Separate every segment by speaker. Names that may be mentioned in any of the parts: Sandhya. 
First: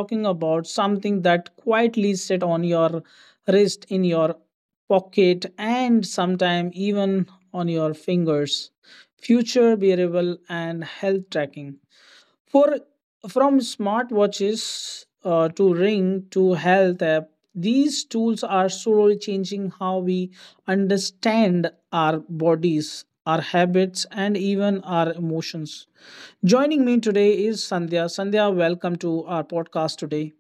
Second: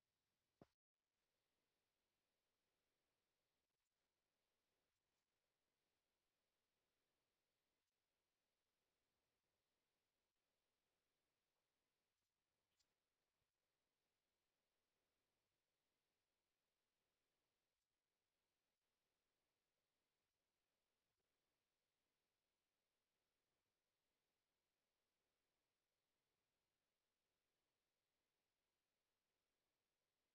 Speaker 1: talking about something that quietly sit on your wrist, in your pocket, and sometimes even on your fingers future wearable and health tracking. For from smartwatches to Ring to health app, these tools are slowly changing how we understand our bodies, our habits, and even our emotions. Joining me today is Sandhya. Sandhya, welcome to our podcast today.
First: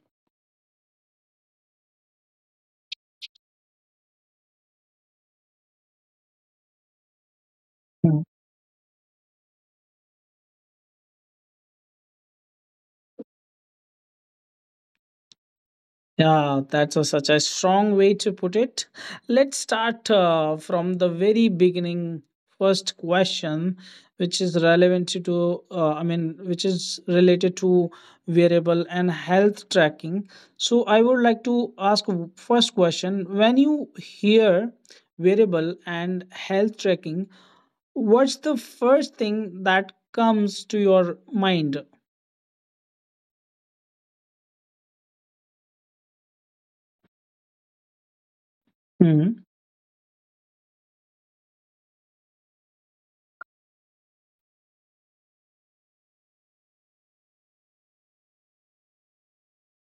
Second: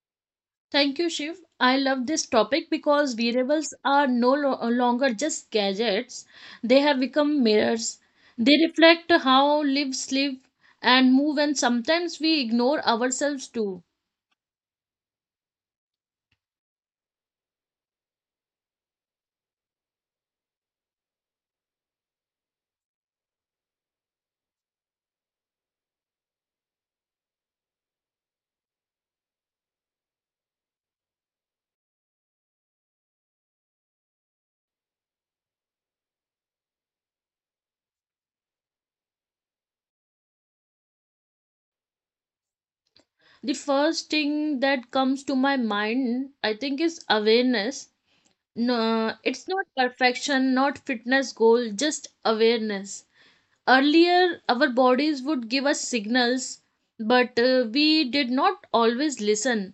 Speaker 2: Thank you, Shiv. I love this topic because wearables are no lo- longer just gadgets, they have become mirrors. They reflect how lives live and move, and sometimes we ignore ourselves too.
Speaker 1: Yeah, that's such a strong way to put it. Let's start from the very beginning. First question, which is relevant to, which is related to wearable and health tracking. So I would like to ask first question. When you hear wearable and health tracking, what's the first thing that comes to your mind?
Speaker 2: The first thing that comes to my mind, I think, is awareness. No,
Speaker 1: Hmm.
Speaker 2: it's not perfection, not fitness goal, just awareness. Earlier, our bodies would give us signals, but we did not always listen,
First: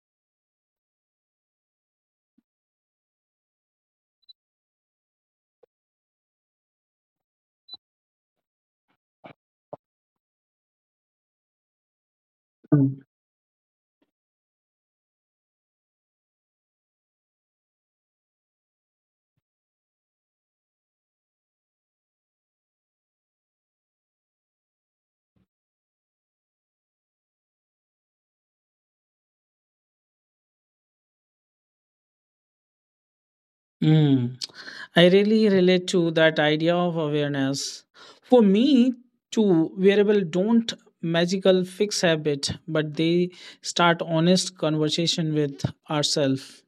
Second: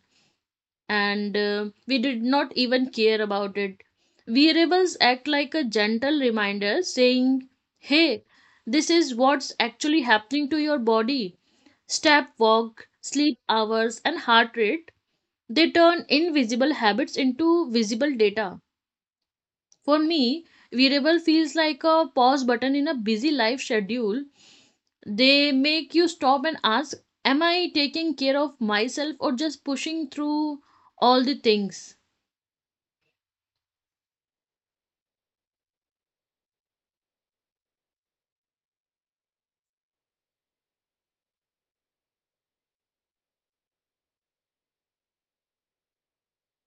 Speaker 2: and we did not even care about it. Wearables act like a gentle reminder saying, hey, this is what's actually happening to your body. Step, walk, sleep hours, and heart rate. They turn invisible habits into visible data. For me, wearable feels like a pause button in a busy life schedule. They make you stop and ask, am I taking care of myself or just pushing through all the things?
Speaker 1: I really relate to that idea of awareness. For me, too, wearable don't magical fix habit, but they start honest conversation with ourselves.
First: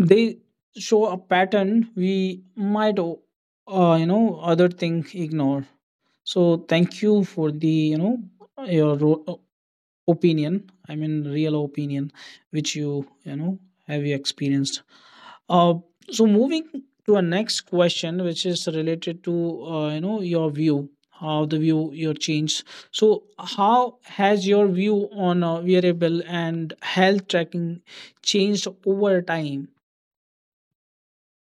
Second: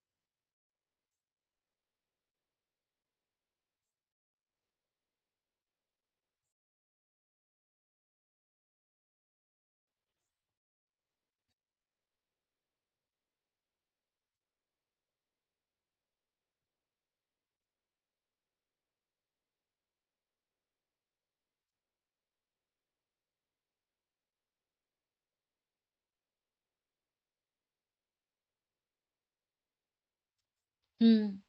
Speaker 1: They show a pattern we might, you know, other thing ignore. So thank you for the your ro- opinion. I mean, real opinion which you know have you experienced. Uh, so moving to our next question, which is related to you know your view, how the view your change. So how has your view on wearable and health tracking changed over time?
Speaker 2: Hmm.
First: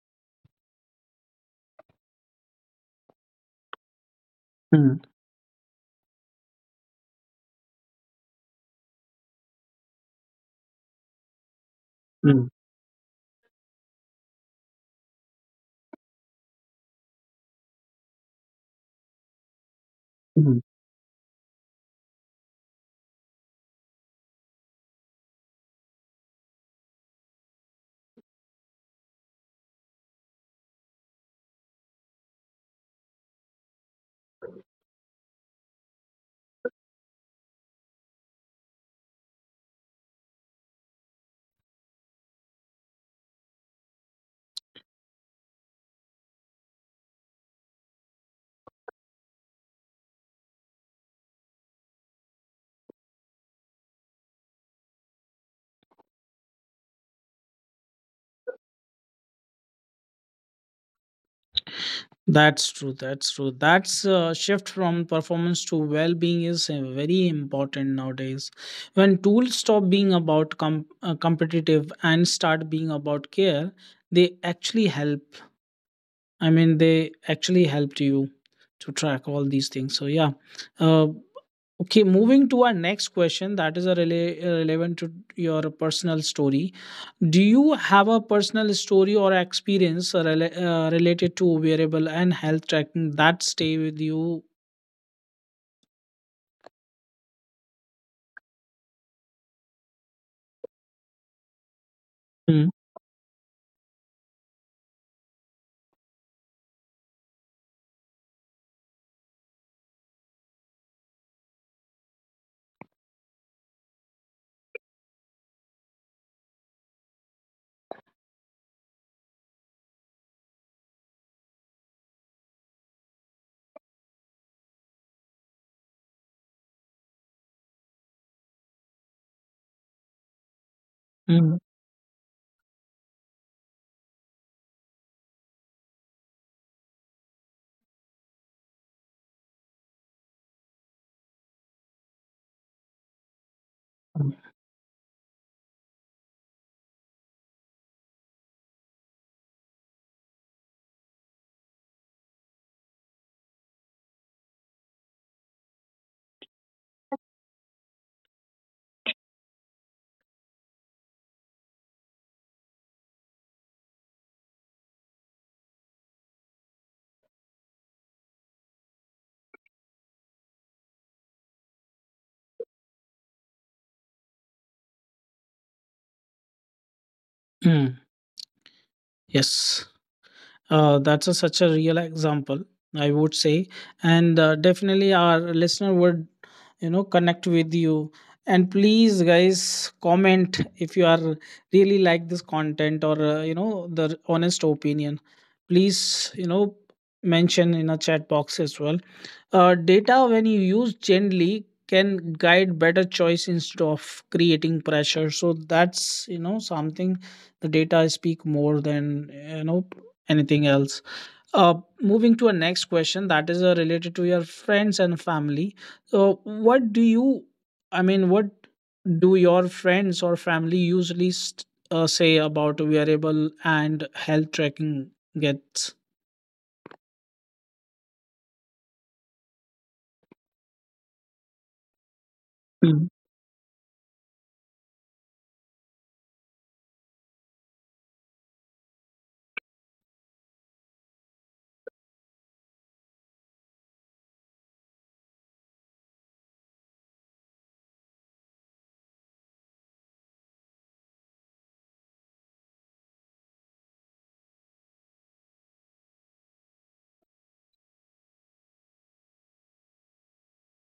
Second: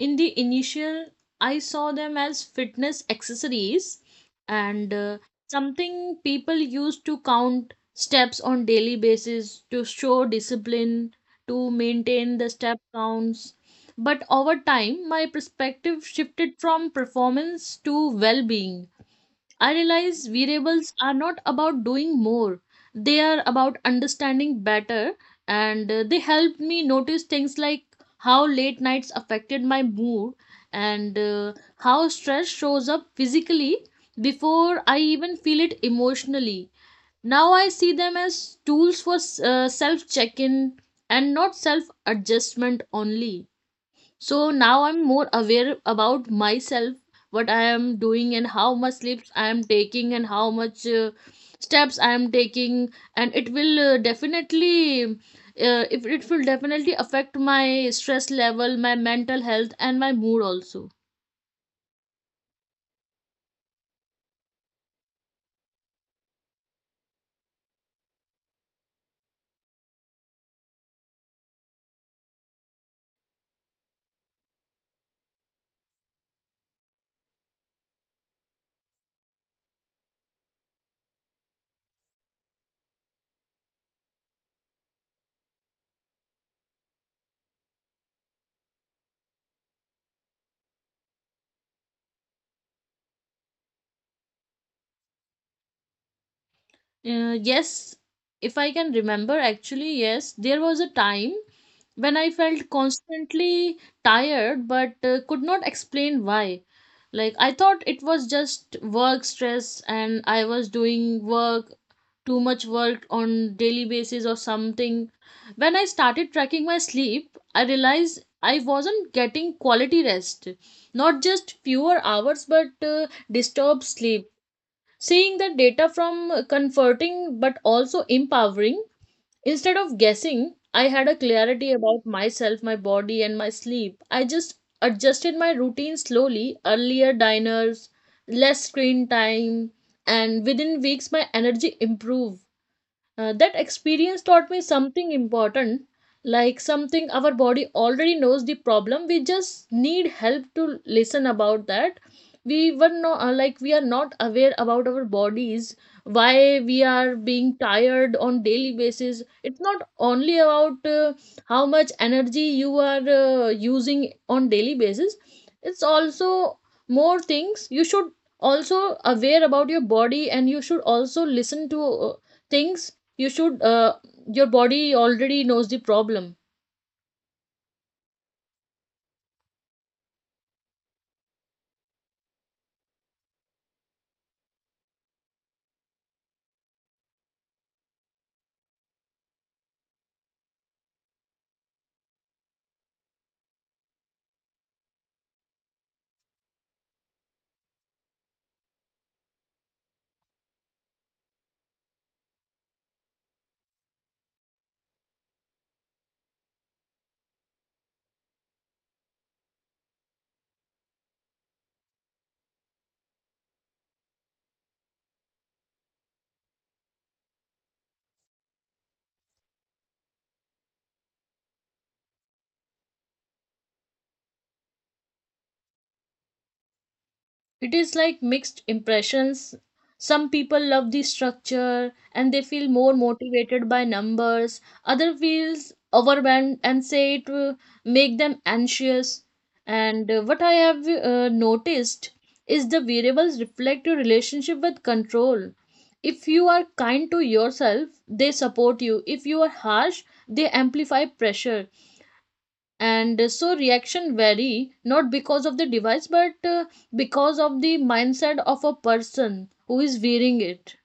Speaker 2: In the initial I saw them as fitness accessories, and
Speaker 1: Mm,
Speaker 2: something people used to count steps on daily basis to show discipline, to maintain
Speaker 1: mm,
Speaker 2: the step counts. But over time my perspective shifted from performance to well-being. I realize
Speaker 1: mm.
Speaker 2: variables are not about doing more, they are about understanding better, and they helped me notice things like how late nights affected my mood, and how stress shows up physically before I even feel it emotionally. Now I see them as tools for self check in, and not self adjustment only. So now I'm more aware about myself, what I am doing, and how much sleeps I am taking, and how much steps I am taking, and it will definitely, if it will definitely affect my stress level, my mental health, and my mood also.
Speaker 1: That's true. That's true. That's shift from performance to well-being is very important nowadays. When tools stop being about competitive and start being about care, they actually help. I mean, they actually helped you to track all these things. So yeah, uh, okay. Moving to our next question, that is a relevant to your personal story. Do you have a personal story or experience related to wearable and health tracking that stay with you?
Speaker 2: Yes, if I can remember, actually, yes, there was a time when I
Speaker 1: Mm,
Speaker 2: felt constantly tired, but could not explain why. Like, I thought it was just work stress and I was doing work, too much work on daily basis or something. When I started tracking my sleep, I realized I wasn't getting quality rest. Not just fewer hours, but disturbed sleep. Seeing the data from comforting but also empowering. Instead of guessing, I had a
Speaker 1: mm,
Speaker 2: clarity about myself, my body, and my sleep. I just adjusted my routine slowly, earlier diners, less screen time, and within weeks my energy improved. That experience
Speaker 1: mm.
Speaker 2: taught me something important, like something our body already knows the problem. We just need help to listen about that. We were not, like, we are not aware about our bodies, why we are being tired on daily basis. It's not only about how much energy you are using on daily basis. It's also more things you should also aware about your body, and you should also listen to uh, things you should your body already knows the problem.
Speaker 1: Mm, yes. That's such a real example, I would say, and definitely our listener would, you know, connect with you. And please, guys, comment if you are really like this content or you know the honest opinion. Please, you know, mention in a chat box as well. Data, when you use gently, can guide better choice instead of creating pressure. So that's you know something. The data speak more than you know anything else. Uh, Moving to a next question that is related to your friends and family. So what do you? I mean, what do your friends or family usually say about wearable and health tracking gets?
Speaker 2: It is like mixed impressions. Some people love the structure and they feel more motivated by numbers, other feels overwhelmed and say it will make them anxious. And what I have noticed is the variables reflect your relationship with control. If you are kind to yourself they support you, if you are harsh they amplify pressure. And so reaction vary, not because of the device, but because of the mindset of a person who is wearing it.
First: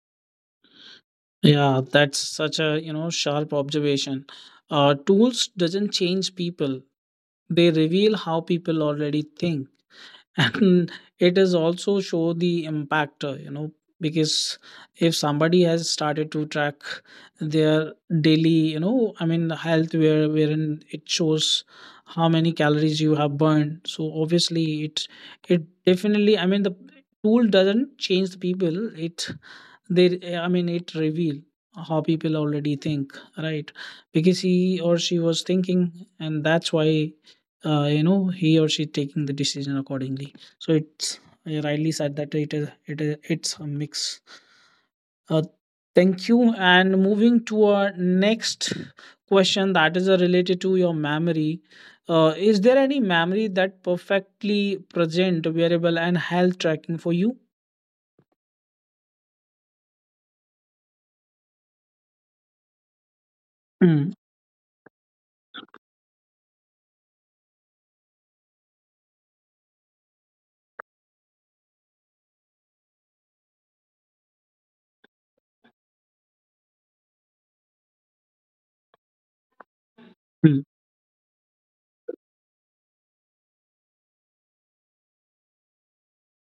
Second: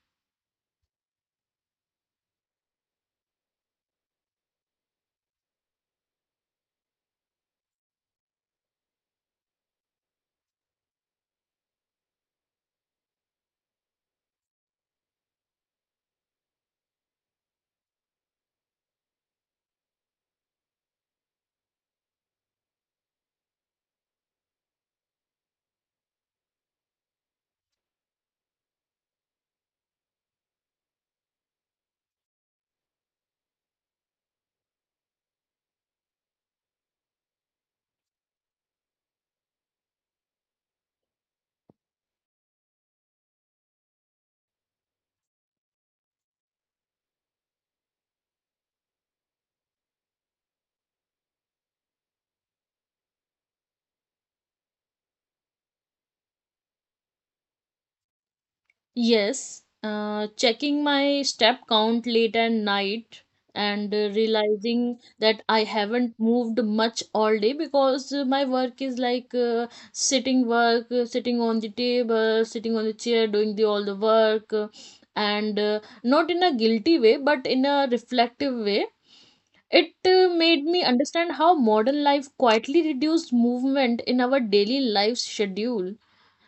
Speaker 1: Yeah, that's such a you know sharp observation. Tools doesn't change people; they reveal how people already think, and it is also show the impactor. You know, because if somebody has started to track their daily, you know, I mean, health where wherein it shows how many calories you have burned. So obviously, it definitely. I mean, the tool doesn't change the people; it they I mean it reveal how people already think, right? Because he or she was thinking and that's why you know he or she taking the decision accordingly, so it's you rightly said that it's a mix. uh, Thank you. And moving to our next question that is related to your memory. Is there any memory that perfectly present wearable and health tracking for you?
Speaker 2: Yes, checking my step count late at night, and
Speaker 1: Mm,
Speaker 2: realizing that I haven't moved much all day, because my work is like sitting work, sitting on the table, sitting on the chair, doing the all the work, and not in a guilty way but in a reflective way. It
Speaker 1: mm,
Speaker 2: made me understand how modern life quietly reduced movement in our daily life schedule.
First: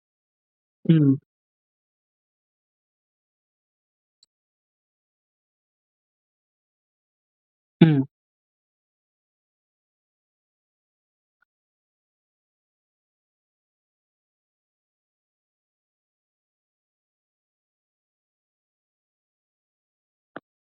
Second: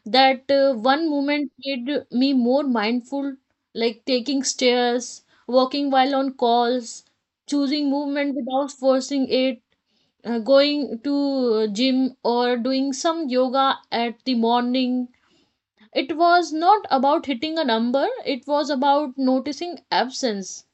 Speaker 2: That one
Speaker 1: mm,
Speaker 2: moment made me more mindful, like taking stairs, walking while on calls, choosing
Speaker 1: mm.
Speaker 2: movement without forcing it, going to gym or doing some yoga at the morning. It was not about hitting a number, it was about noticing absence.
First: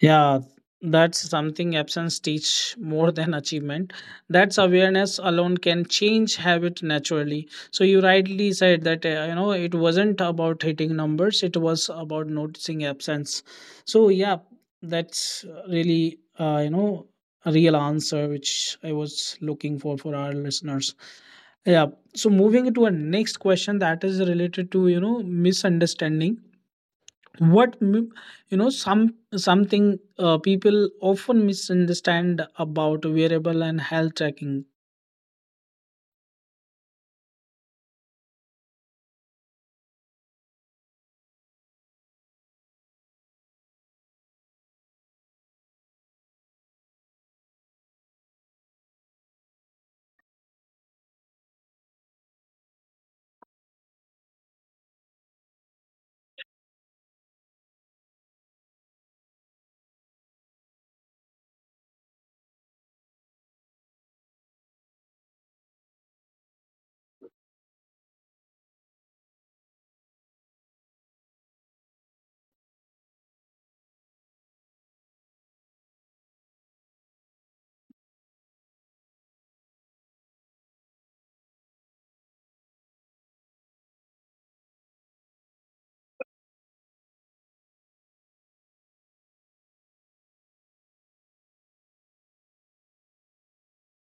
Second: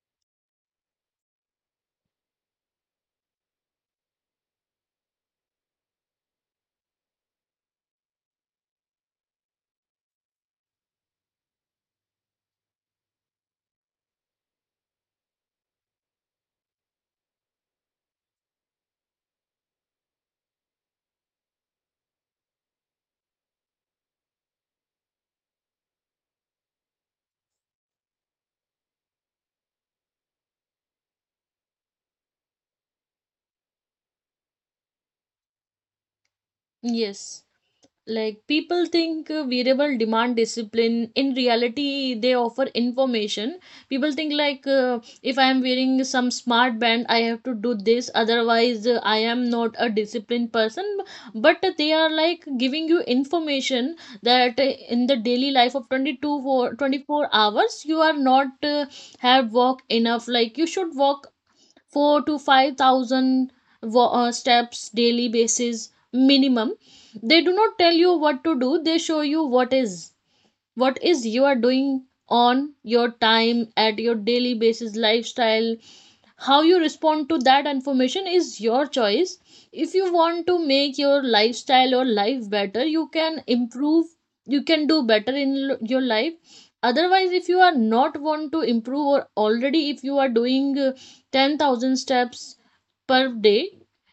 Speaker 1: Yeah, that's something absence teach more than achievement. That's awareness alone can change habit naturally. So you rightly said that you know it wasn't about hitting numbers; it was about noticing absence. So yeah, that's really you know a real answer which I was looking for our listeners. Yeah. So moving to our next question that is related to you know misunderstanding what m- you know some something people often misunderstand about wearable and health tracking.
Speaker 2: Yes. Like, people think variable demand discipline. In reality, they offer information. People think like, if I am wearing some smart band, I have to do this. Otherwise, I am not a disciplined person. But they are like giving you information that, in the daily life of 22 for 24 hours, you are not have work enough. Like, you should work 4 to 5,000 steps daily basis minimum. They do not tell you what to do, they show you what is, what is you are doing on your time at your daily basis lifestyle. How you respond to that information is your choice. If you want to make your lifestyle or life better you can improve, you can do better in your life. Otherwise, if you are not want to improve, or already if you are doing 10,000 steps per day,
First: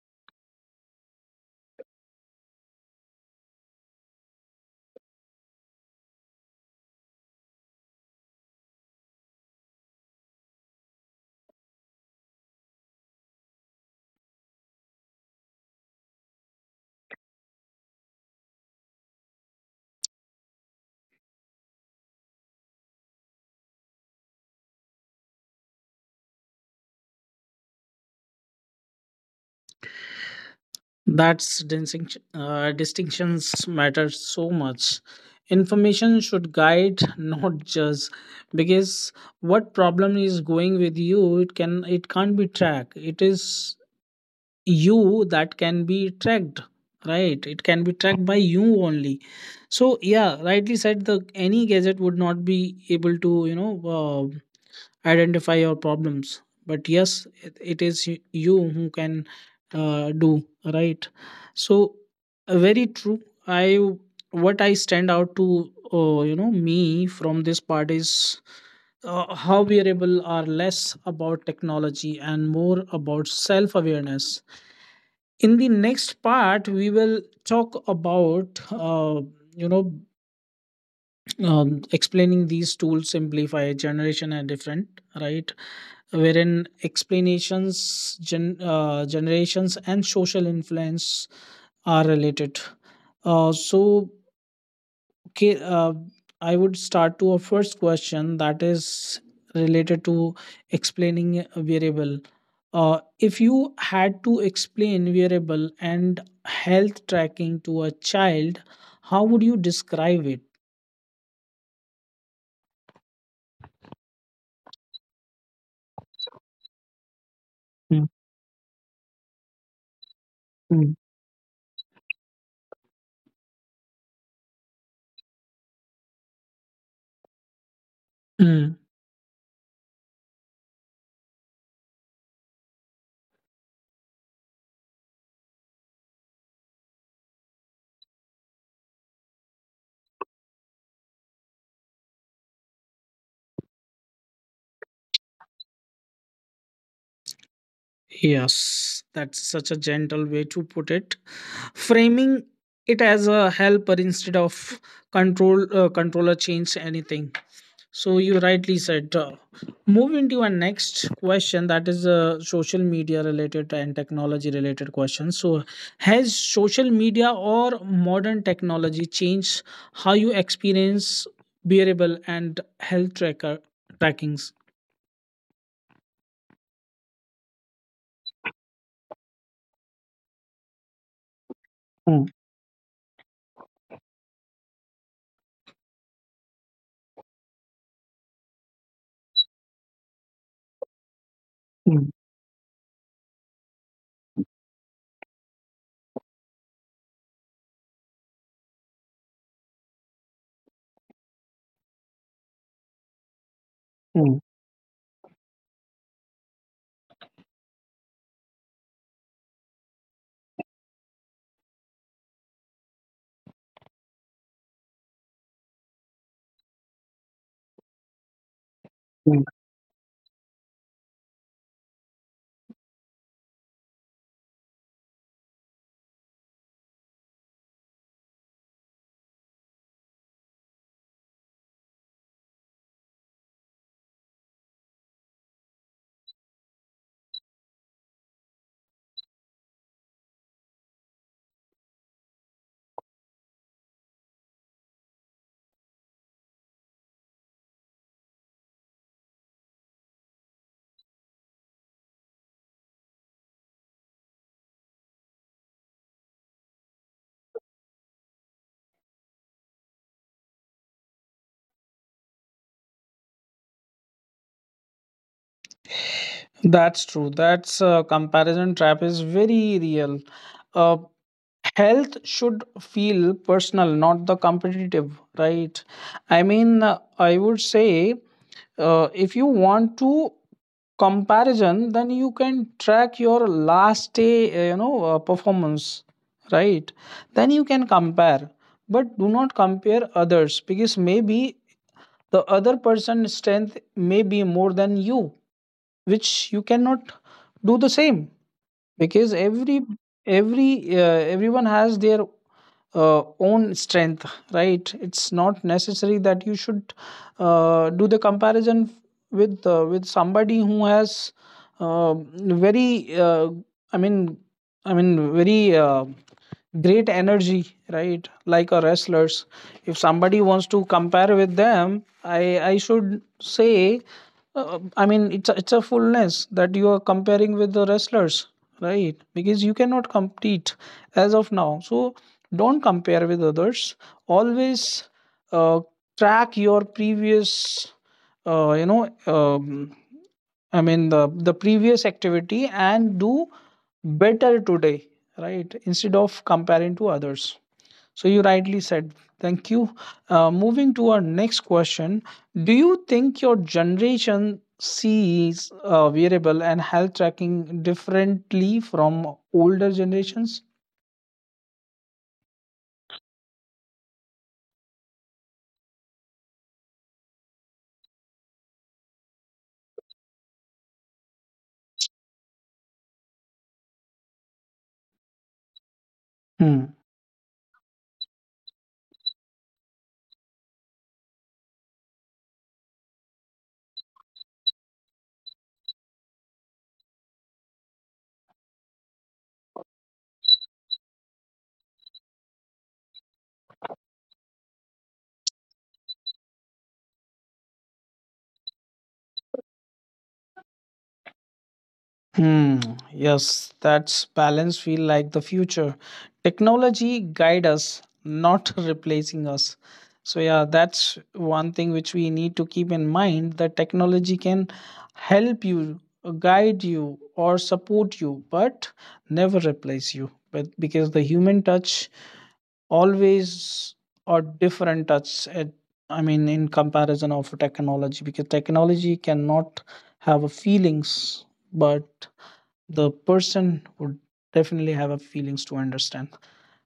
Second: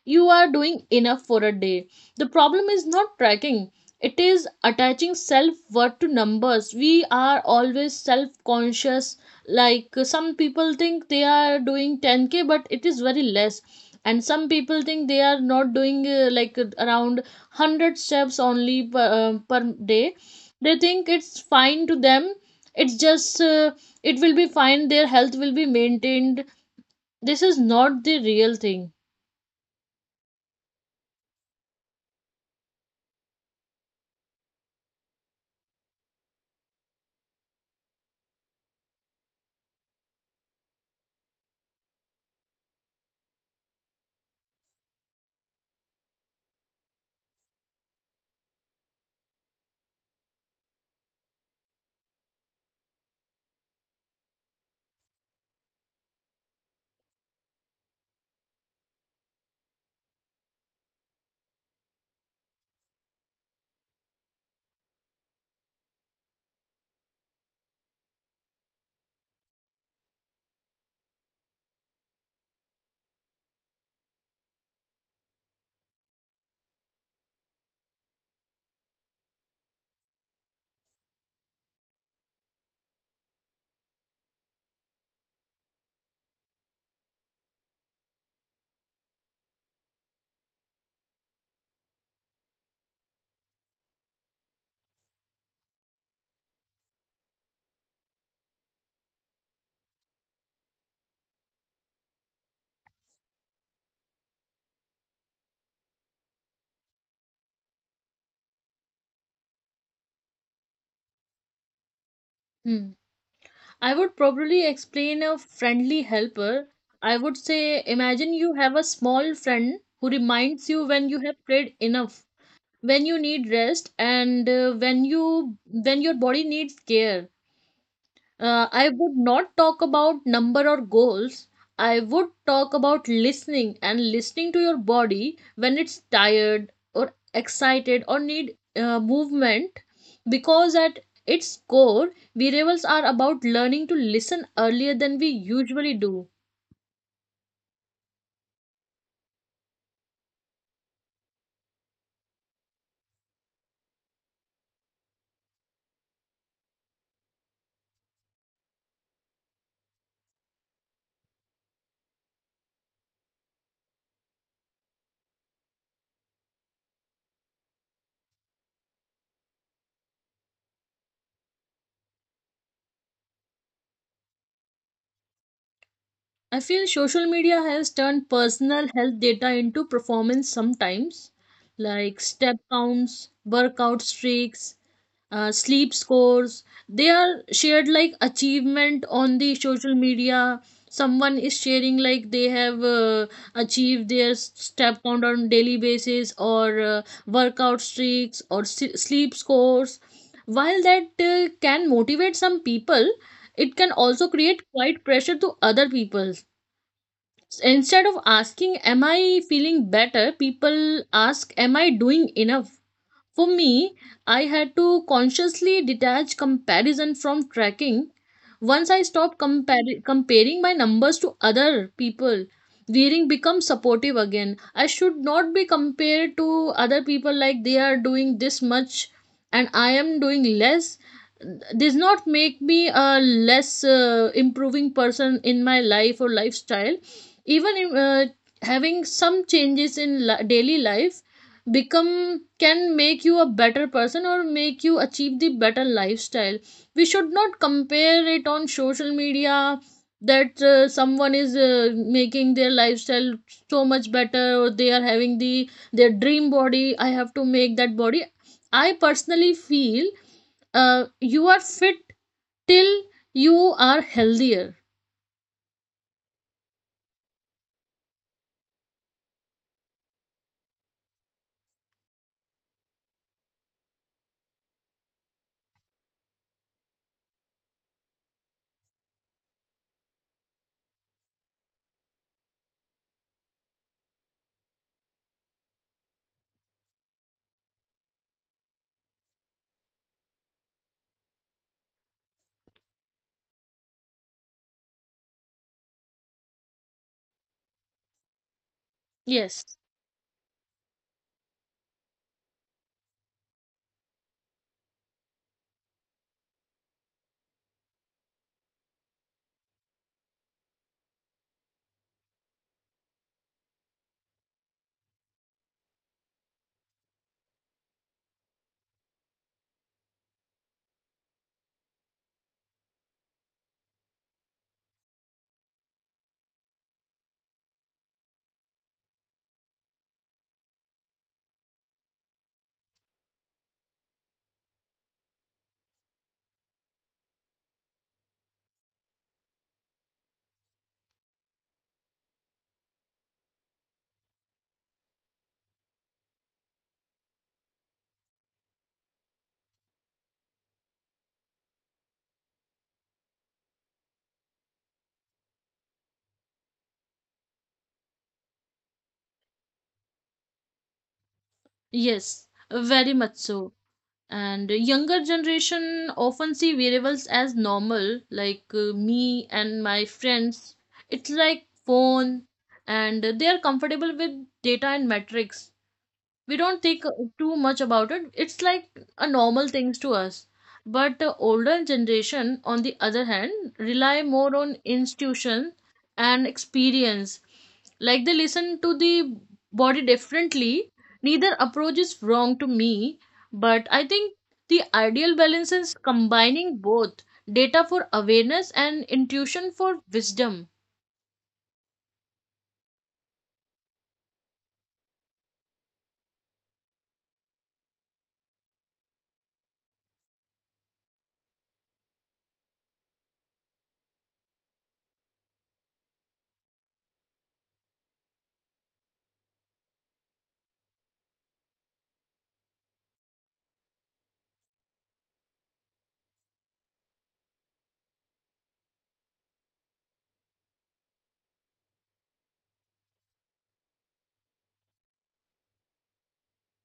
Speaker 2: you are doing enough for a day. The problem is not tracking, it is attaching self worth to numbers. We are always self conscious. Like, some people think they are doing 10k but it is very less, and some people think they are not doing around 100 steps only per, per day. They think it's fine to them, it's just it will be fine, their health will be maintained. This is not the real thing.
Speaker 1: That's distinction distinctions matter so much. Information should guide, not judge, because what problem is going with you it can it can't be tracked, it is you that can be tracked, right? It can be tracked by you only. So yeah, rightly said, the any gadget would not be able to you know identify your problems, but yes it, it is you who can do right. So very true. I what I stand out to you know me from this part is how wearable are less about technology and more about self awareness. In the next part we will talk about you know explaining these tools simplify generation and different, right? Wherein explanations generations and social influence are related. So okay, I would start to a first question that is related to explaining a variable. If you had to explain variable and health tracking to a child, how would you describe it?
Speaker 2: hmm. I would probably explain a friendly helper. I would say,
Speaker 1: Mm,
Speaker 2: imagine you have a small friend who reminds you
Speaker 1: mm,
Speaker 2: when you have played enough, when you need rest, and when you, when your body needs care.
Speaker 1: mm.
Speaker 2: I would not talk about number or goals. I would talk about listening, and listening to your body when it's tired or excited or need movement. Because at its core, variables are about learning to listen earlier than we usually do.
Speaker 1: Yes, that's such a gentle way to put it. Framing it as a helper instead of control controller change anything. So you rightly said. Move into our next question that is social media related and technology related questions. So has social media or modern technology changed how you experience wearable and health tracker trackings?
Speaker 2: I feel social media has turned personal health data into performance sometimes, like
Speaker 1: Mm,
Speaker 2: step counts, workout streaks, sleep scores. They are shared like achievement on the social media. Someone is sharing
Speaker 1: mm,
Speaker 2: like they have achieved their step count on daily basis, or workout streaks, or sleep scores. While that can motivate some people, it can also create quite pressure to other people. Instead of asking, am I feeling better, people ask, am I doing enough? For me, I had to consciously detach comparison from tracking. Once I stopped
Speaker 1: mm.
Speaker 2: comparing my numbers to other people, reading becomes supportive again. I should not be compared to other people, like they are doing this much and I am doing less. Does not make me a less improving person in my life or lifestyle. Even in, having some changes in daily life, become can make you a better person or make you achieve the better lifestyle. We should not compare it on social media, that someone is making their lifestyle so much better, or they are having the their dream body, I have to make that body. I personally feel, you are fit till you are healthier.
Speaker 1: That's true. That's comparison trap is very real. Uh, health should feel personal, not the competitive, right? I mean, I would say if you want to comparison then you can track your last day performance, right? Then you can compare, but do not compare others, because maybe the other person's strength may be more than you which you cannot do the same, because
Speaker 2: Yes.
Speaker 1: every everyone has their own strength, right? It's not necessary that you should do the comparison with somebody who has uh, very I mean I mean very great energy, right? Like a wrestlers. If somebody wants to compare with them i should say it's it's a fullness that you are comparing with the wrestlers, right? Because you cannot compete as of now. So don't compare with others always. uh, Track your previous uh, you know um, the previous activity and do better today, right? Instead of comparing to others. So you rightly said. Thank you. Moving to our next question, do you think your generation sees wearable and health tracking differently from older generations?
Speaker 2: yes Very much so. And younger generation often see wearables as normal, like me and my friends. It's like phone, and they are comfortable with data and metrics. We don't
Speaker 1: Hmm.
Speaker 2: think too much about it, it's like a normal things to us. But the older generation, on the other hand, rely more on institution and experience. Like, they listen to the body differently. Neither approach is wrong to me, but I think the ideal balance is combining both, data for awareness and intuition for wisdom.
Speaker 1: Hmm, yes, that's balance feel like the future. Technology guide us, not replacing us. So yeah, that's one thing which we need to keep in mind that technology can help you, guide you, or support you, but never replace you. But because the human touch always or different touch at, I mean in comparison of technology, because technology cannot have a feelings, but the person would definitely have a feelings to understand.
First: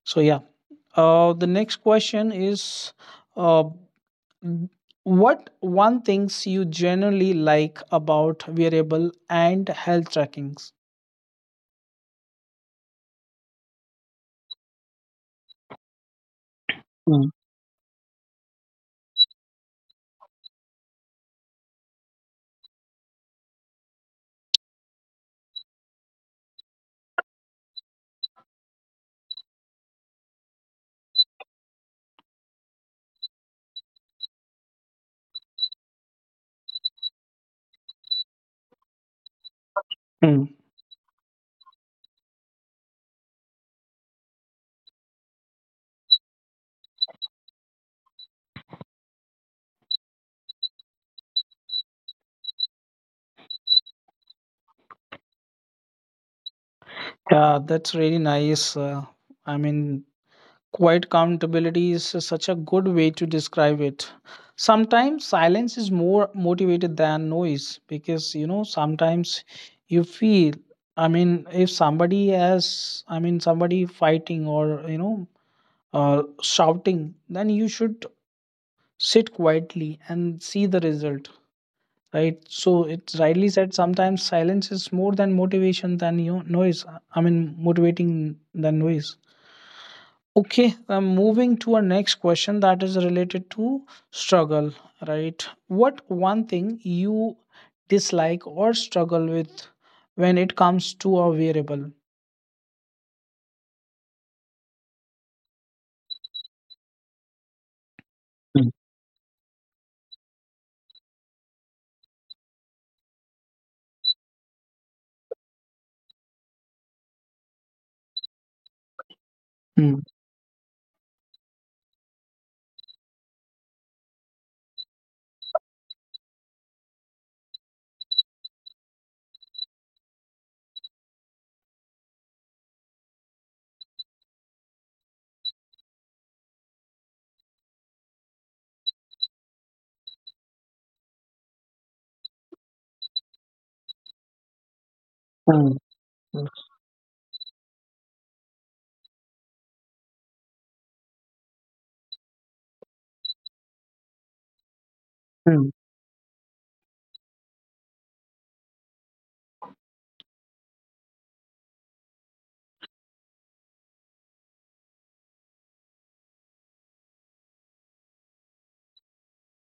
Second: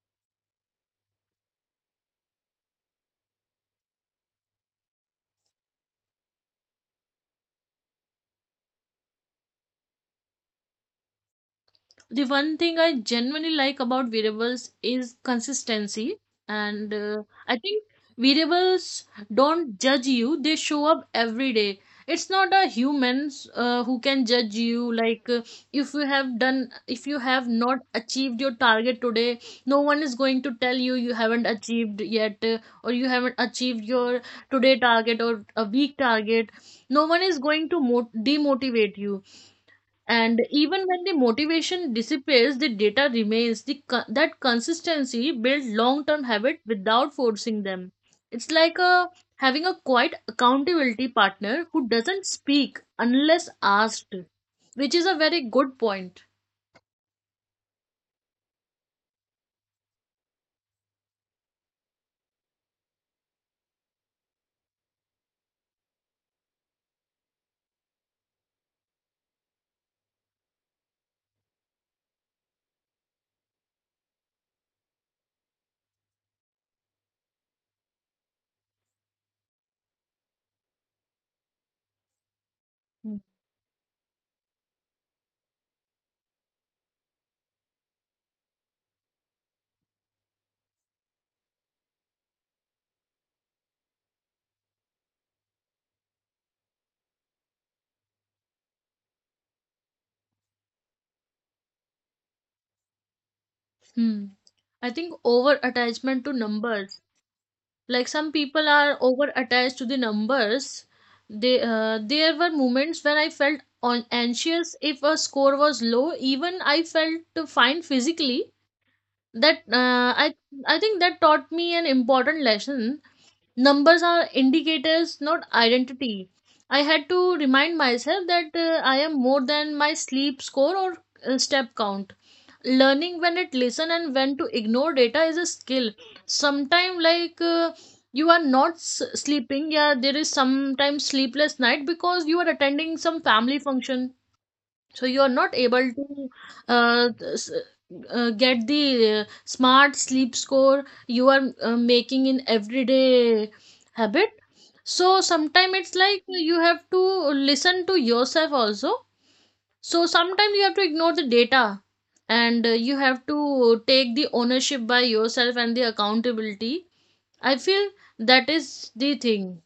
Speaker 1: So yeah, the next question is uh, what one things you generally like about wearable and health trackings?
Speaker 2: The one thing I genuinely like about variables is consistency. And I think variables don't judge you, they show up every day. It's not a humans who can judge you. Like, if you have done, if you have not achieved your target today, no one is going to tell you you haven't achieved yet, or you haven't achieved your today target or a week target. No one is going to demotivate you, and
Speaker 1: Hmm.
Speaker 2: even when the motivation disappears the data remains. The that consistency builds long term habit without forcing them. It's like a having a quiet accountability partner who doesn't speak unless asked, which is a very good point.
Speaker 1: Yeah, that's really nice. I mean Quiet accountability is such a good way to describe it. Sometimes silence is more motivated than noise because you know sometimes you feel I mean if somebody has I mean somebody fighting or you know shouting then you should sit quietly and see the result, right? So it's rightly said, sometimes silence is more than motivation than you know, noise. I mean motivating than noise. Okay, I'm moving to our next question that is related to struggle, right? What one thing you dislike or struggle with when it comes to a variable?
Speaker 2: Hmm. I think over attachment to numbers. Like, some people
Speaker 1: Mm,
Speaker 2: are over attached to the numbers. They There were moments when I felt on anxious if a score was low even I felt fine physically. that
Speaker 1: mm,
Speaker 2: uh, i i think that taught me an important lesson. Numbers are indicators, not identity. I had to remind myself that I am more than my sleep score or step count. Learning when it listen and when to ignore data is a skill. Sometime you are not sleeping. Yeah, there is sometimes sleepless night because you are attending some family function. So you are not
Speaker 1: mm,
Speaker 2: able to uh, s- get the smart sleep score you are making in everyday habit. So
Speaker 1: mm.
Speaker 2: sometime it's like you have to listen to yourself also. So sometimes you have to ignore the data, and you have to take the ownership by yourself and the accountability. I feel that is the thing.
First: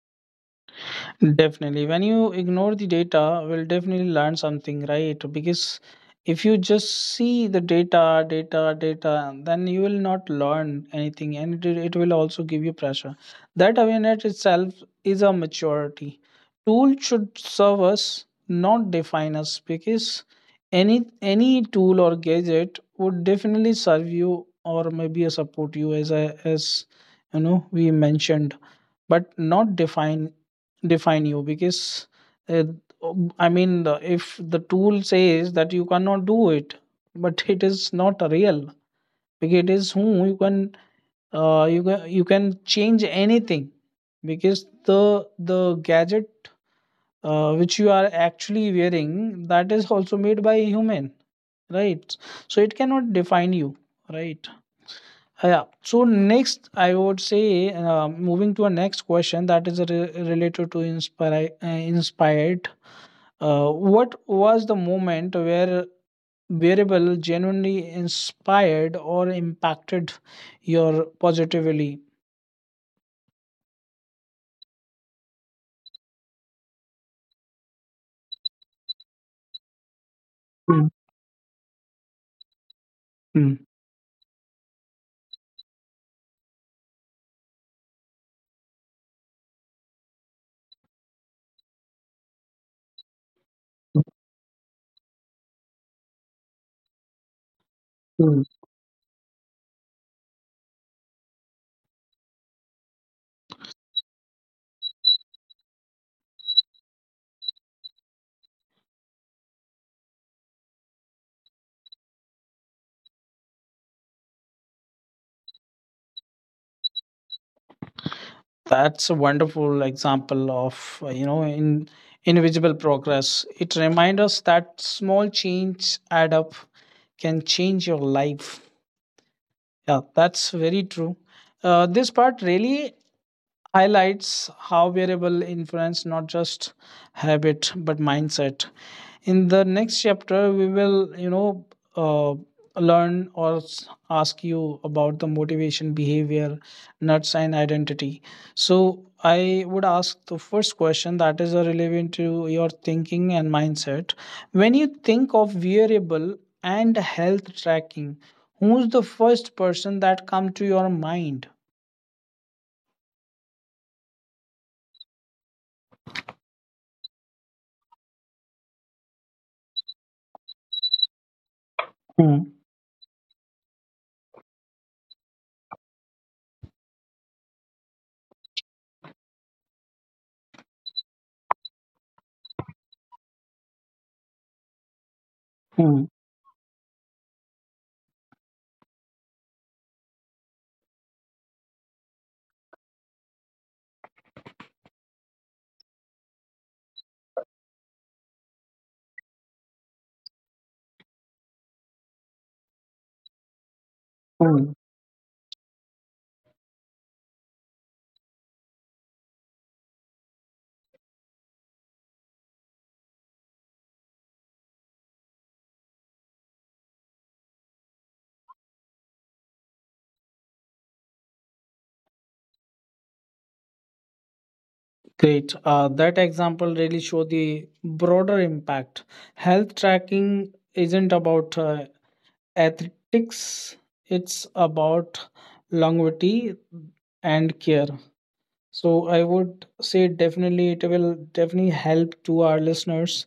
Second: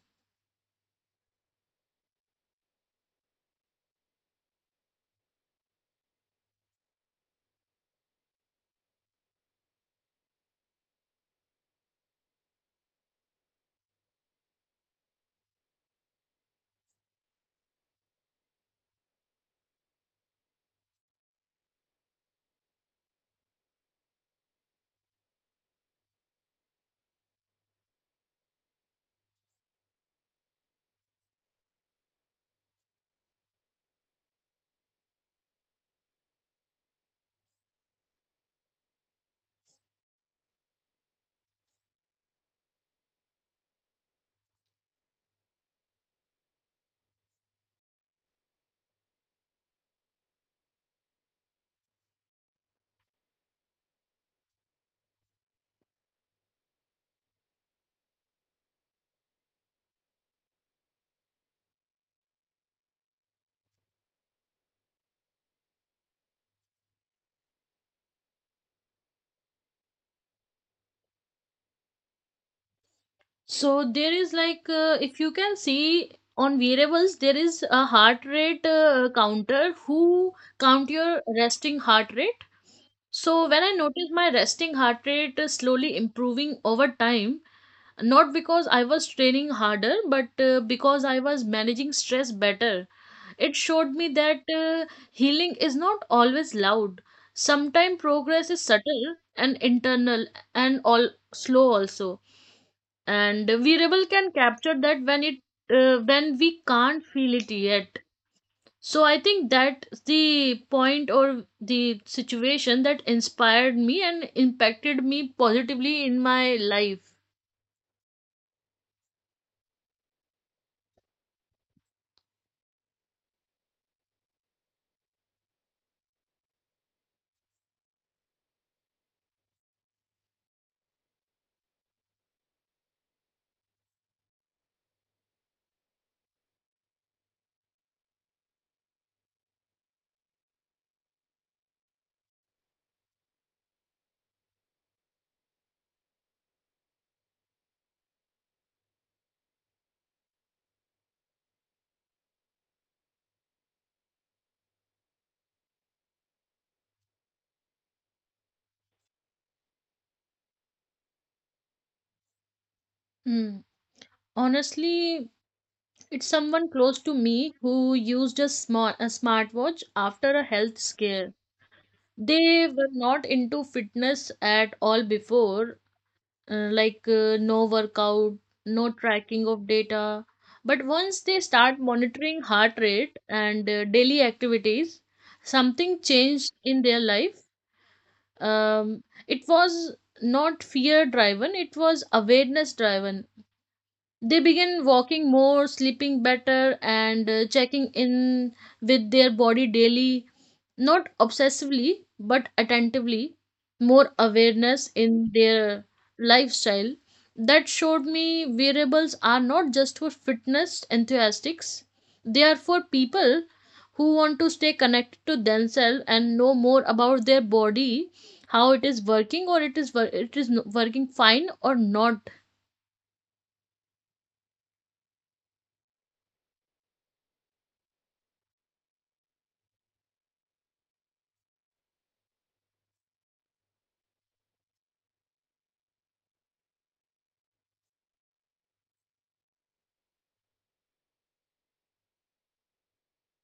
Speaker 1: Definitely. When you ignore the data, we'll definitely learn something, right? Because if you just see the data, then you will not learn anything and it will also give you pressure. That awareness itself is a maturity. Tool should serve us, not define us, because any tool or gadget would definitely serve you or maybe support you as I as you know we mentioned, but not define you, because uh, if the tool says that you cannot do it, but it is not real, because it is who you can you can change anything, because the gadget which you are actually wearing, that is also made by a human, right? So it cannot define you, right? Yeah. So next, I would say, moving to our next question that is re- related to inspire, inspired. What was the moment where wearable genuinely inspired or impacted your positively?
Speaker 2: So there is like, if you can see on variables, there is a heart rate counter who count
Speaker 1: Mm,
Speaker 2: your resting heart rate. So
Speaker 1: mm,
Speaker 2: when I noticed my resting heart rate is slowly improving over time, not because I was training harder, but because I was managing stress better. It showed me that healing is not always loud. Sometimes
Speaker 1: mm.
Speaker 2: progress is subtle and internal and all slow also. And wearable can capture that when it when we can't feel it yet. So I think that's the point or the situation that inspired me and impacted me positively in my life.
Speaker 1: That's a wonderful example of you know in invisible progress. It reminds us that small change add up can change your life. Yeah, that's very true. This part really highlights how wearable influence not just habit but mindset. In the next chapter we will uh, learn or ask you about the motivation behavior nuts and identity. So I would ask the first question, that is relevant to your thinking and mindset. When you think of wearable and health tracking, who's the first person that come to your mind?
Speaker 2: Hmm. Honestly, it's someone close to me who used a smartwatch after a health scare.
Speaker 1: Hmm,
Speaker 2: They were not into fitness at all before, like, no workout, no tracking of data. But once they start monitoring heart rate and daily activities, something
Speaker 1: hmm,
Speaker 2: changed in their life. It was not fear driven, it was awareness driven. They began walking more, sleeping better, and checking in with their body daily, not obsessively but attentively, more
Speaker 1: hmm.
Speaker 2: awareness in their lifestyle. That showed me wearables are not just for fitness enthusiasts, they are for people who want to stay connected to themselves and know more about their body, how it is working or it is wor- it is no- working fine or not.
Speaker 1: Great. That example really show the broader impact. Health tracking isn't about athletics; it's about longevity and care. So I would say definitely it will definitely help to our listeners,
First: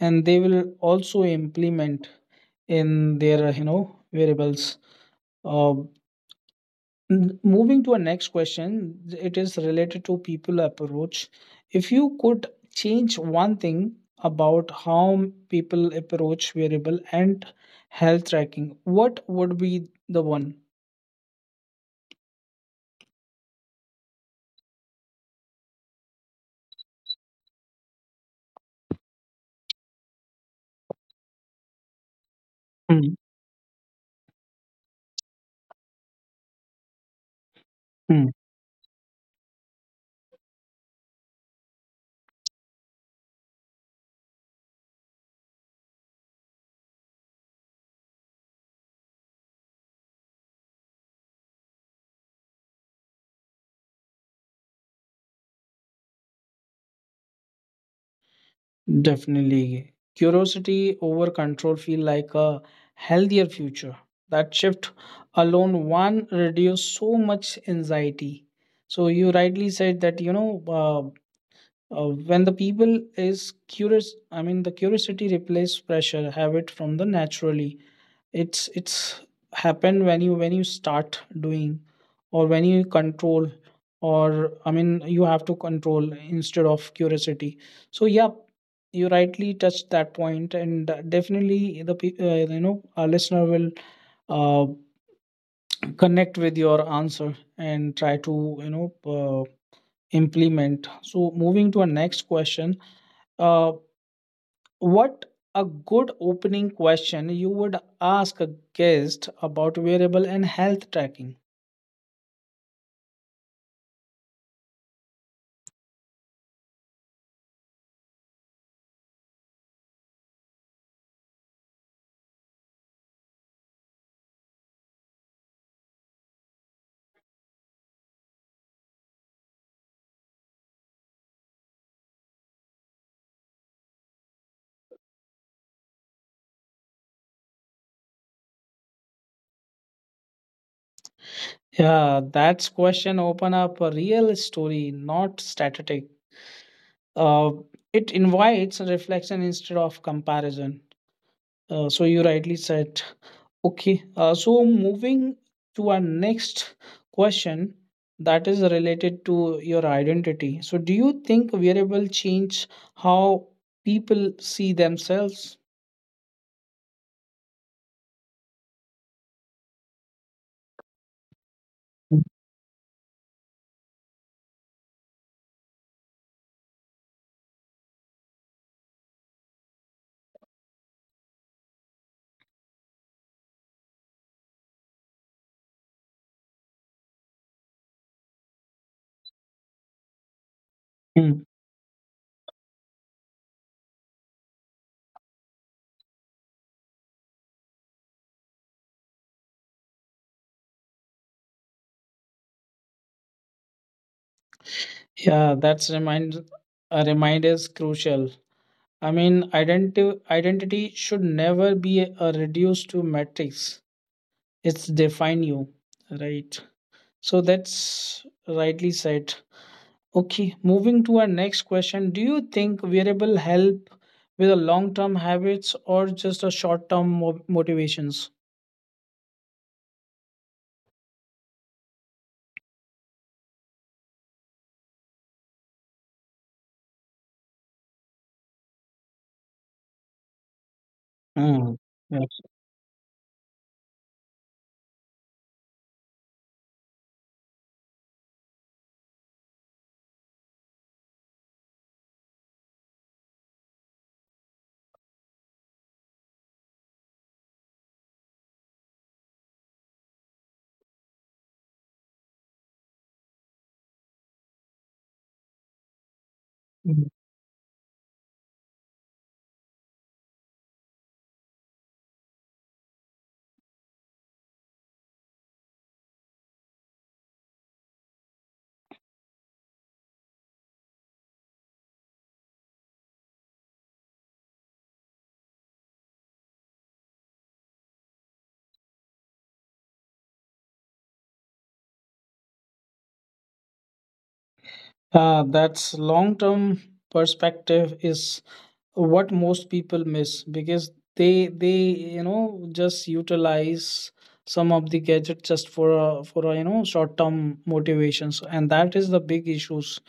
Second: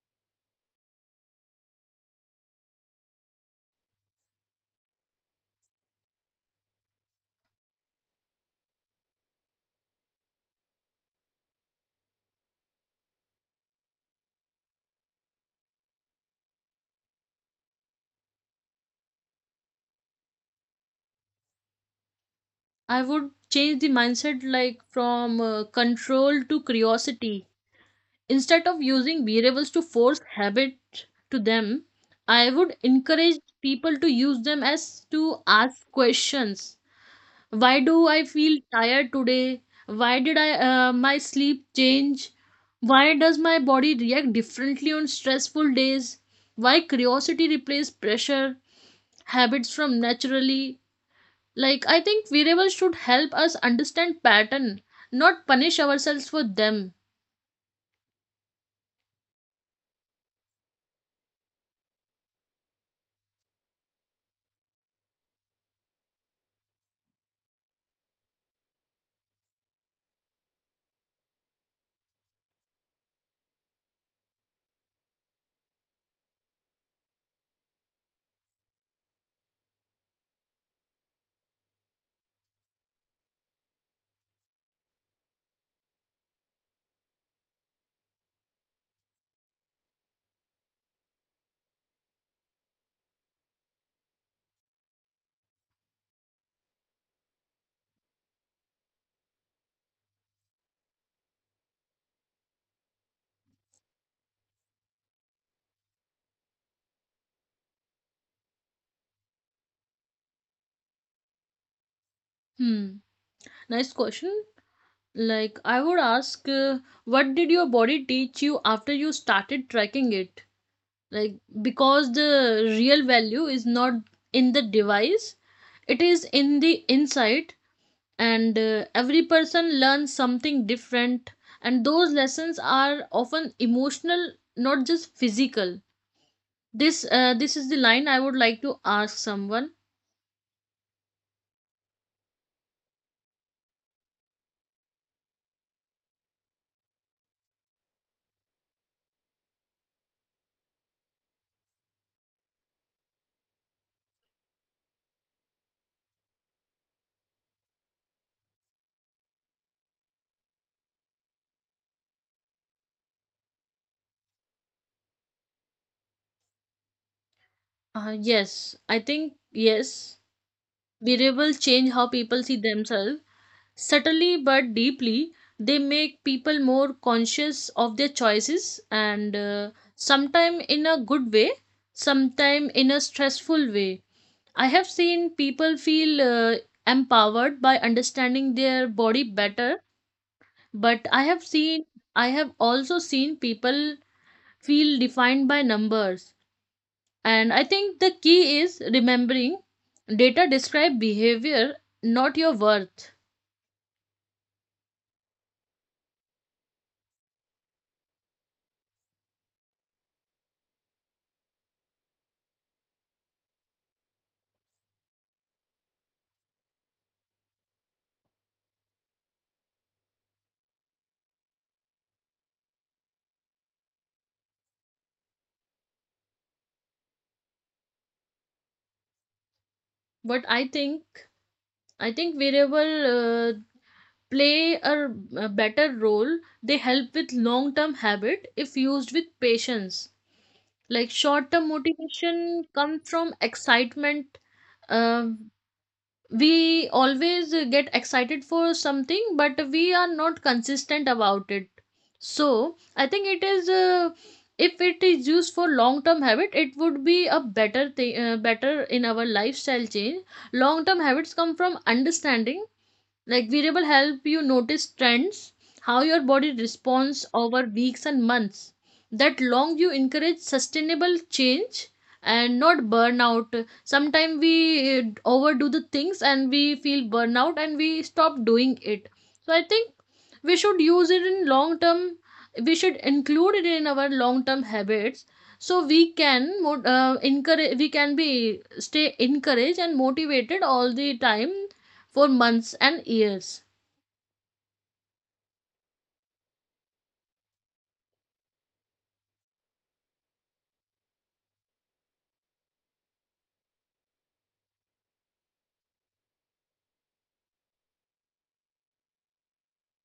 Speaker 1: and they will also implement in their variables. Uh, Moving to our next question, it is related to people approach. If you could change one thing about how people approach wearable and health tracking, what would be the one?
Speaker 2: I would change the mindset, like from control to curiosity. Instead of using wearables to force habit to them, I would
Speaker 1: Mm,
Speaker 2: encourage people to use them as to ask questions. Why do I
Speaker 1: mm.
Speaker 2: feel tired today? Why did I my sleep change? Why does my body react differently on stressful days? Why curiosity replaces pressure? Habits from naturally. Like, I think wearables should help us understand pattern, not punish ourselves for them.
Speaker 1: Definitely. Curiosity over control feel like a healthier future. That shift alone one reduce so much anxiety. So you rightly said that when the people is curious, I mean the curiosity replaces pressure. Habit from the naturally. It's happened when you start doing, or when you control, or I mean you have to control instead of curiosity. So yeah, you rightly touched that point, and definitely our listener will uh, connect with your answer and try to implement. So moving to our next question, uh, what a good opening question you would ask a guest about wearable and health tracking.
Speaker 2: Hmm. Nice question. Like, I would ask, what did your body teach you after you started tracking it? Like, because the real value is not in the device, it is in the insight, and every person learns something different, and those lessons are often emotional, not just physical. This is the line I would like to ask someone.
Speaker 1: Yeah, that's question open up a real story, not static. Uh, it invites reflection instead of comparison. So you rightly said. Okay, so moving to our next question, that is related to your identity. So do you think wearable change how people see themselves?
Speaker 2: Yes, I think yes. Variables change how people see themselves subtly but deeply. They make people more conscious of their choices, and sometime in a good way, sometime in a stressful way. I have seen people feel empowered by understanding their body better, but I have also seen people feel defined by numbers. And I think the key is remembering data describe behavior, not your worth.
Speaker 1: Yeah, that's remind is crucial. I mean, identity should never be a reduced to matrix. It's define you, right? So that's rightly said. Okay, moving to our next question. Do you think wearable help with the long term habits or just a short term motivations?
Speaker 2: But I think I think variable play a better role. They help with long term habit if used with patience. Like, short term
Speaker 1: Mm, yes.
Speaker 2: motivation comes from excitement. Uh, we always get excited for something, but we are not consistent about it. So I think it is. If it is used for long term habit, it would be a better thing, better in our lifestyle change. Long term habits come from understanding. Like, variable help you notice trends, how your body
Speaker 1: Mm.
Speaker 2: responds over weeks and months. That long you encourage sustainable change and not burnout. Sometimes we overdo the things and we feel burnout and we stop doing it. So I think we should use it in long term. We should include it in our long term habits so we can encourage, we can be stay encouraged and motivated all the time for months and years.
Speaker 1: That's long term perspective is what most people miss because they just utilize some of the gadget just for short term motivations, and that is the big issues,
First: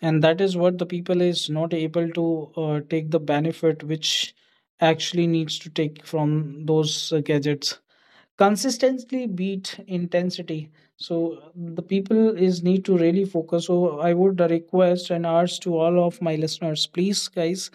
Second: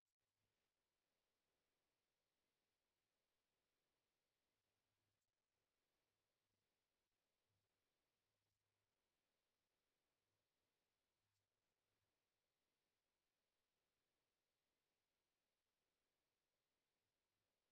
Speaker 1: and that is what the people is not able to take the benefit which actually needs to take from those gadgets consistently beat intensity. So the people is need to really focus, so I would request and urge to all of my listeners, please guys,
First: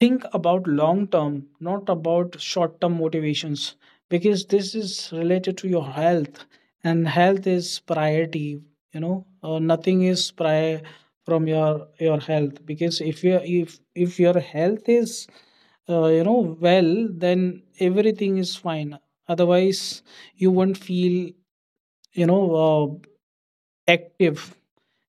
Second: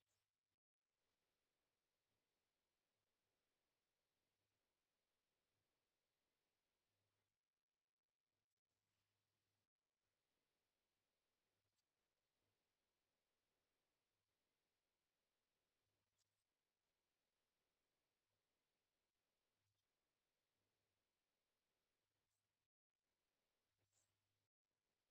Speaker 1: think about long term, not about short term motivations, because this is related to your health, and health is priority. You know, nothing is prior from your health, because if your health is well, then everything is fine, otherwise you won't feel you know uh, active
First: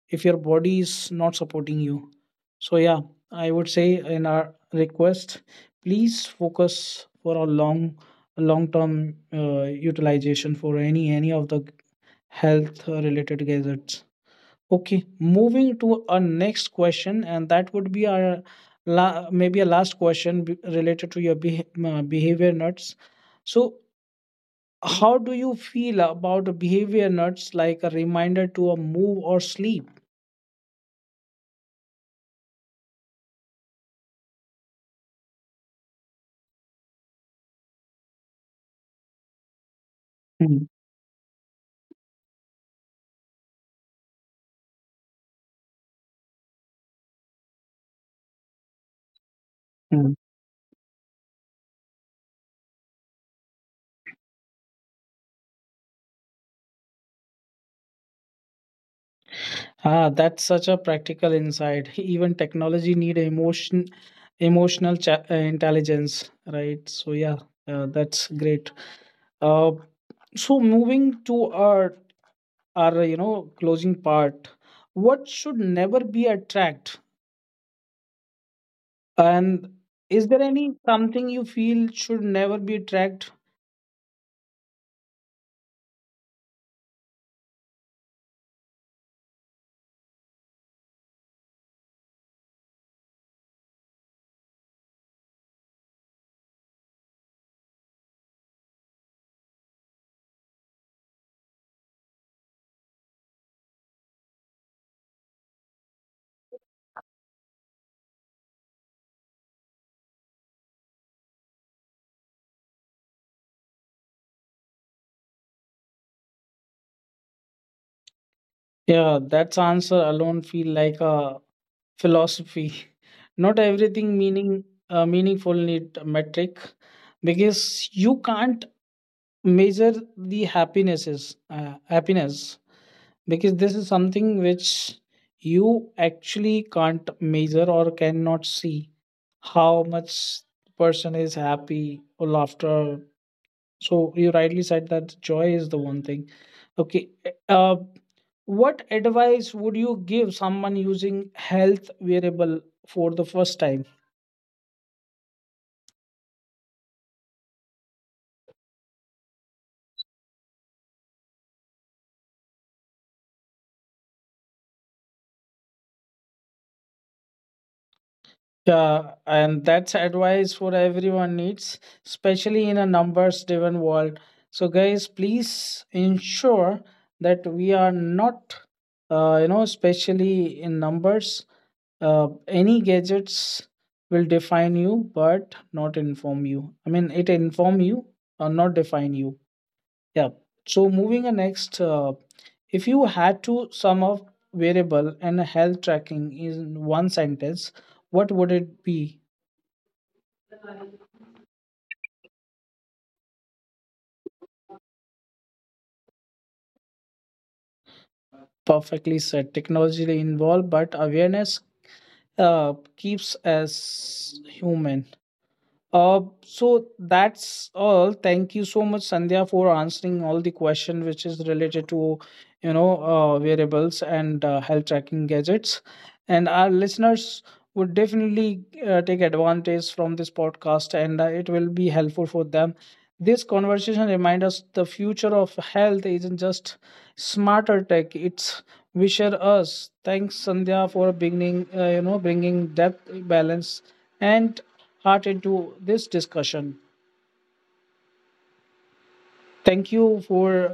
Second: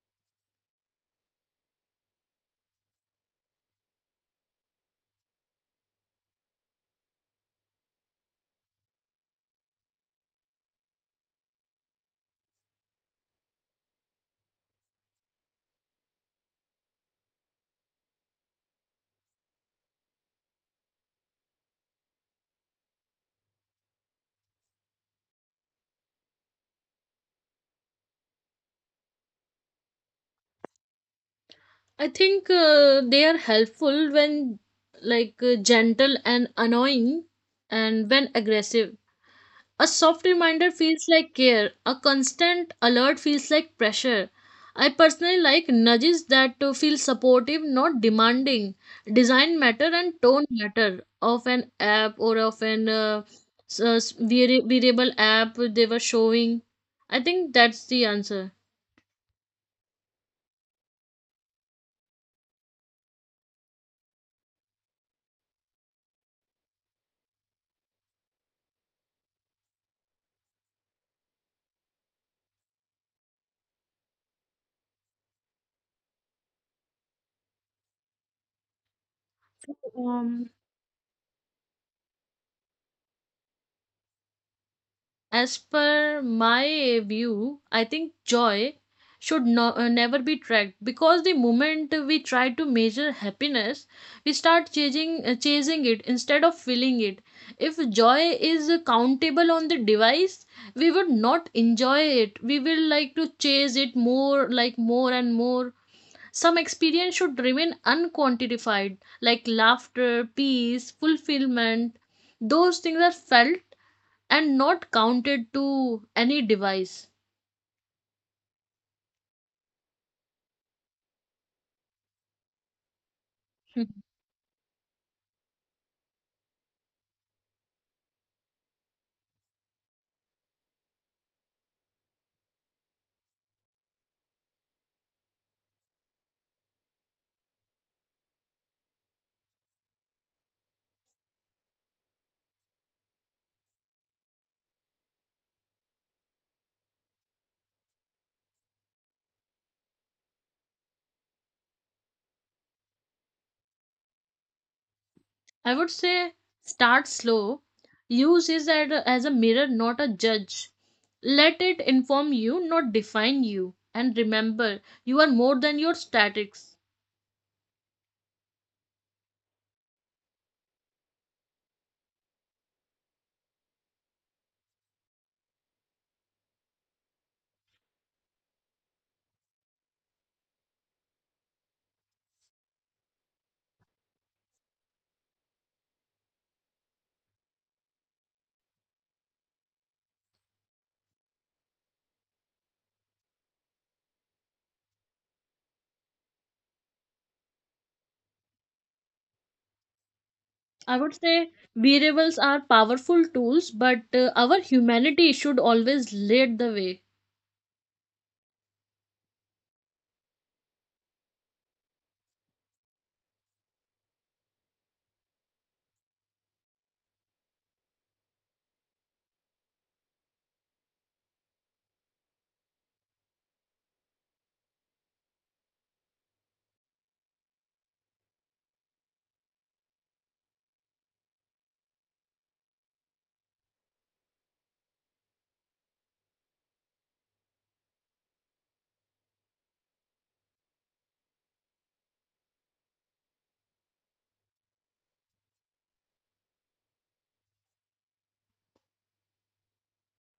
Speaker 1: if your body is not supporting you. So yeah, I would say in our request, please focus for a long term utilization for any of the health related gadgets. Okay, moving to our next question, and that would be our maybe a last question related to your behavior nuts. So, how do you feel about the behavior nuts like a reminder to a move or sleep?
Speaker 2: I think they are helpful when like gentle and annoying and when aggressive. A soft
Speaker 1: Mm,
Speaker 2: reminder feels like care, a constant alert feels like pressure. I personally like nudges that feel supportive, not demanding. Design matter
Speaker 1: mm.
Speaker 2: and tone matter of an app or of an variable app they were showing. I think that's the answer.
Speaker 1: Ah, that's such a practical insight. Even technology need emotion, intelligence, right? So yeah, that's great. Uh, so moving to our closing part, what should never be a tracked, and is there
Speaker 2: Um.
Speaker 1: any something you feel should never be tracked?
Speaker 2: As per my view, I think joy should never be tracked because the moment we try to measure happiness, we start chasing it instead of feeling it. If joy is countable on the device, we would not enjoy it. We will like to chase it more, like more and more. Some experience should remain unquantified, like laughter, peace, fulfillment. Those things are felt and not counted to any device.
Speaker 1: Yeah, that's answer alone feel like a philosophy. Not everything meaningful need a metric, because you can't measure the happiness, because this is something which you actually can't measure or cannot see how much person is happy or laughter. So you rightly said that joy is the one thing. Okay. Uh, what advice would you give someone using health variable for the first time?
Speaker 2: I would say start slow. Use is as as a mirror, not a judge. Let it inform you, not define you. And remember, you are more than your statics.
Speaker 1: Yeah, and that's advice for everyone needs, especially in a numbers driven world. So guys, please ensure that we are not especially in numbers, any gadgets will define you but not inform you. I mean, it inform you or not define you, yeah. So moving on next, if you had to sum up variable and health tracking in one sentence, what would it be?
Speaker 2: I would say wearables are powerful tools, but our humanity should always lead the way.
Speaker 1: Perfectly said. Technology involved but awareness keeps us human. So that's all. Thank you so much, Sandhya, for answering all the question which is related to, you know, variables and health tracking gadgets. And our listeners would definitely take advantage from this podcast, and it will be helpful for them. This conversation reminds us the future of health isn't just smarter tech; it's wisher us. Thanks, Sandhya, for beginning, bringing depth, balance, and heart into this discussion. Thank you for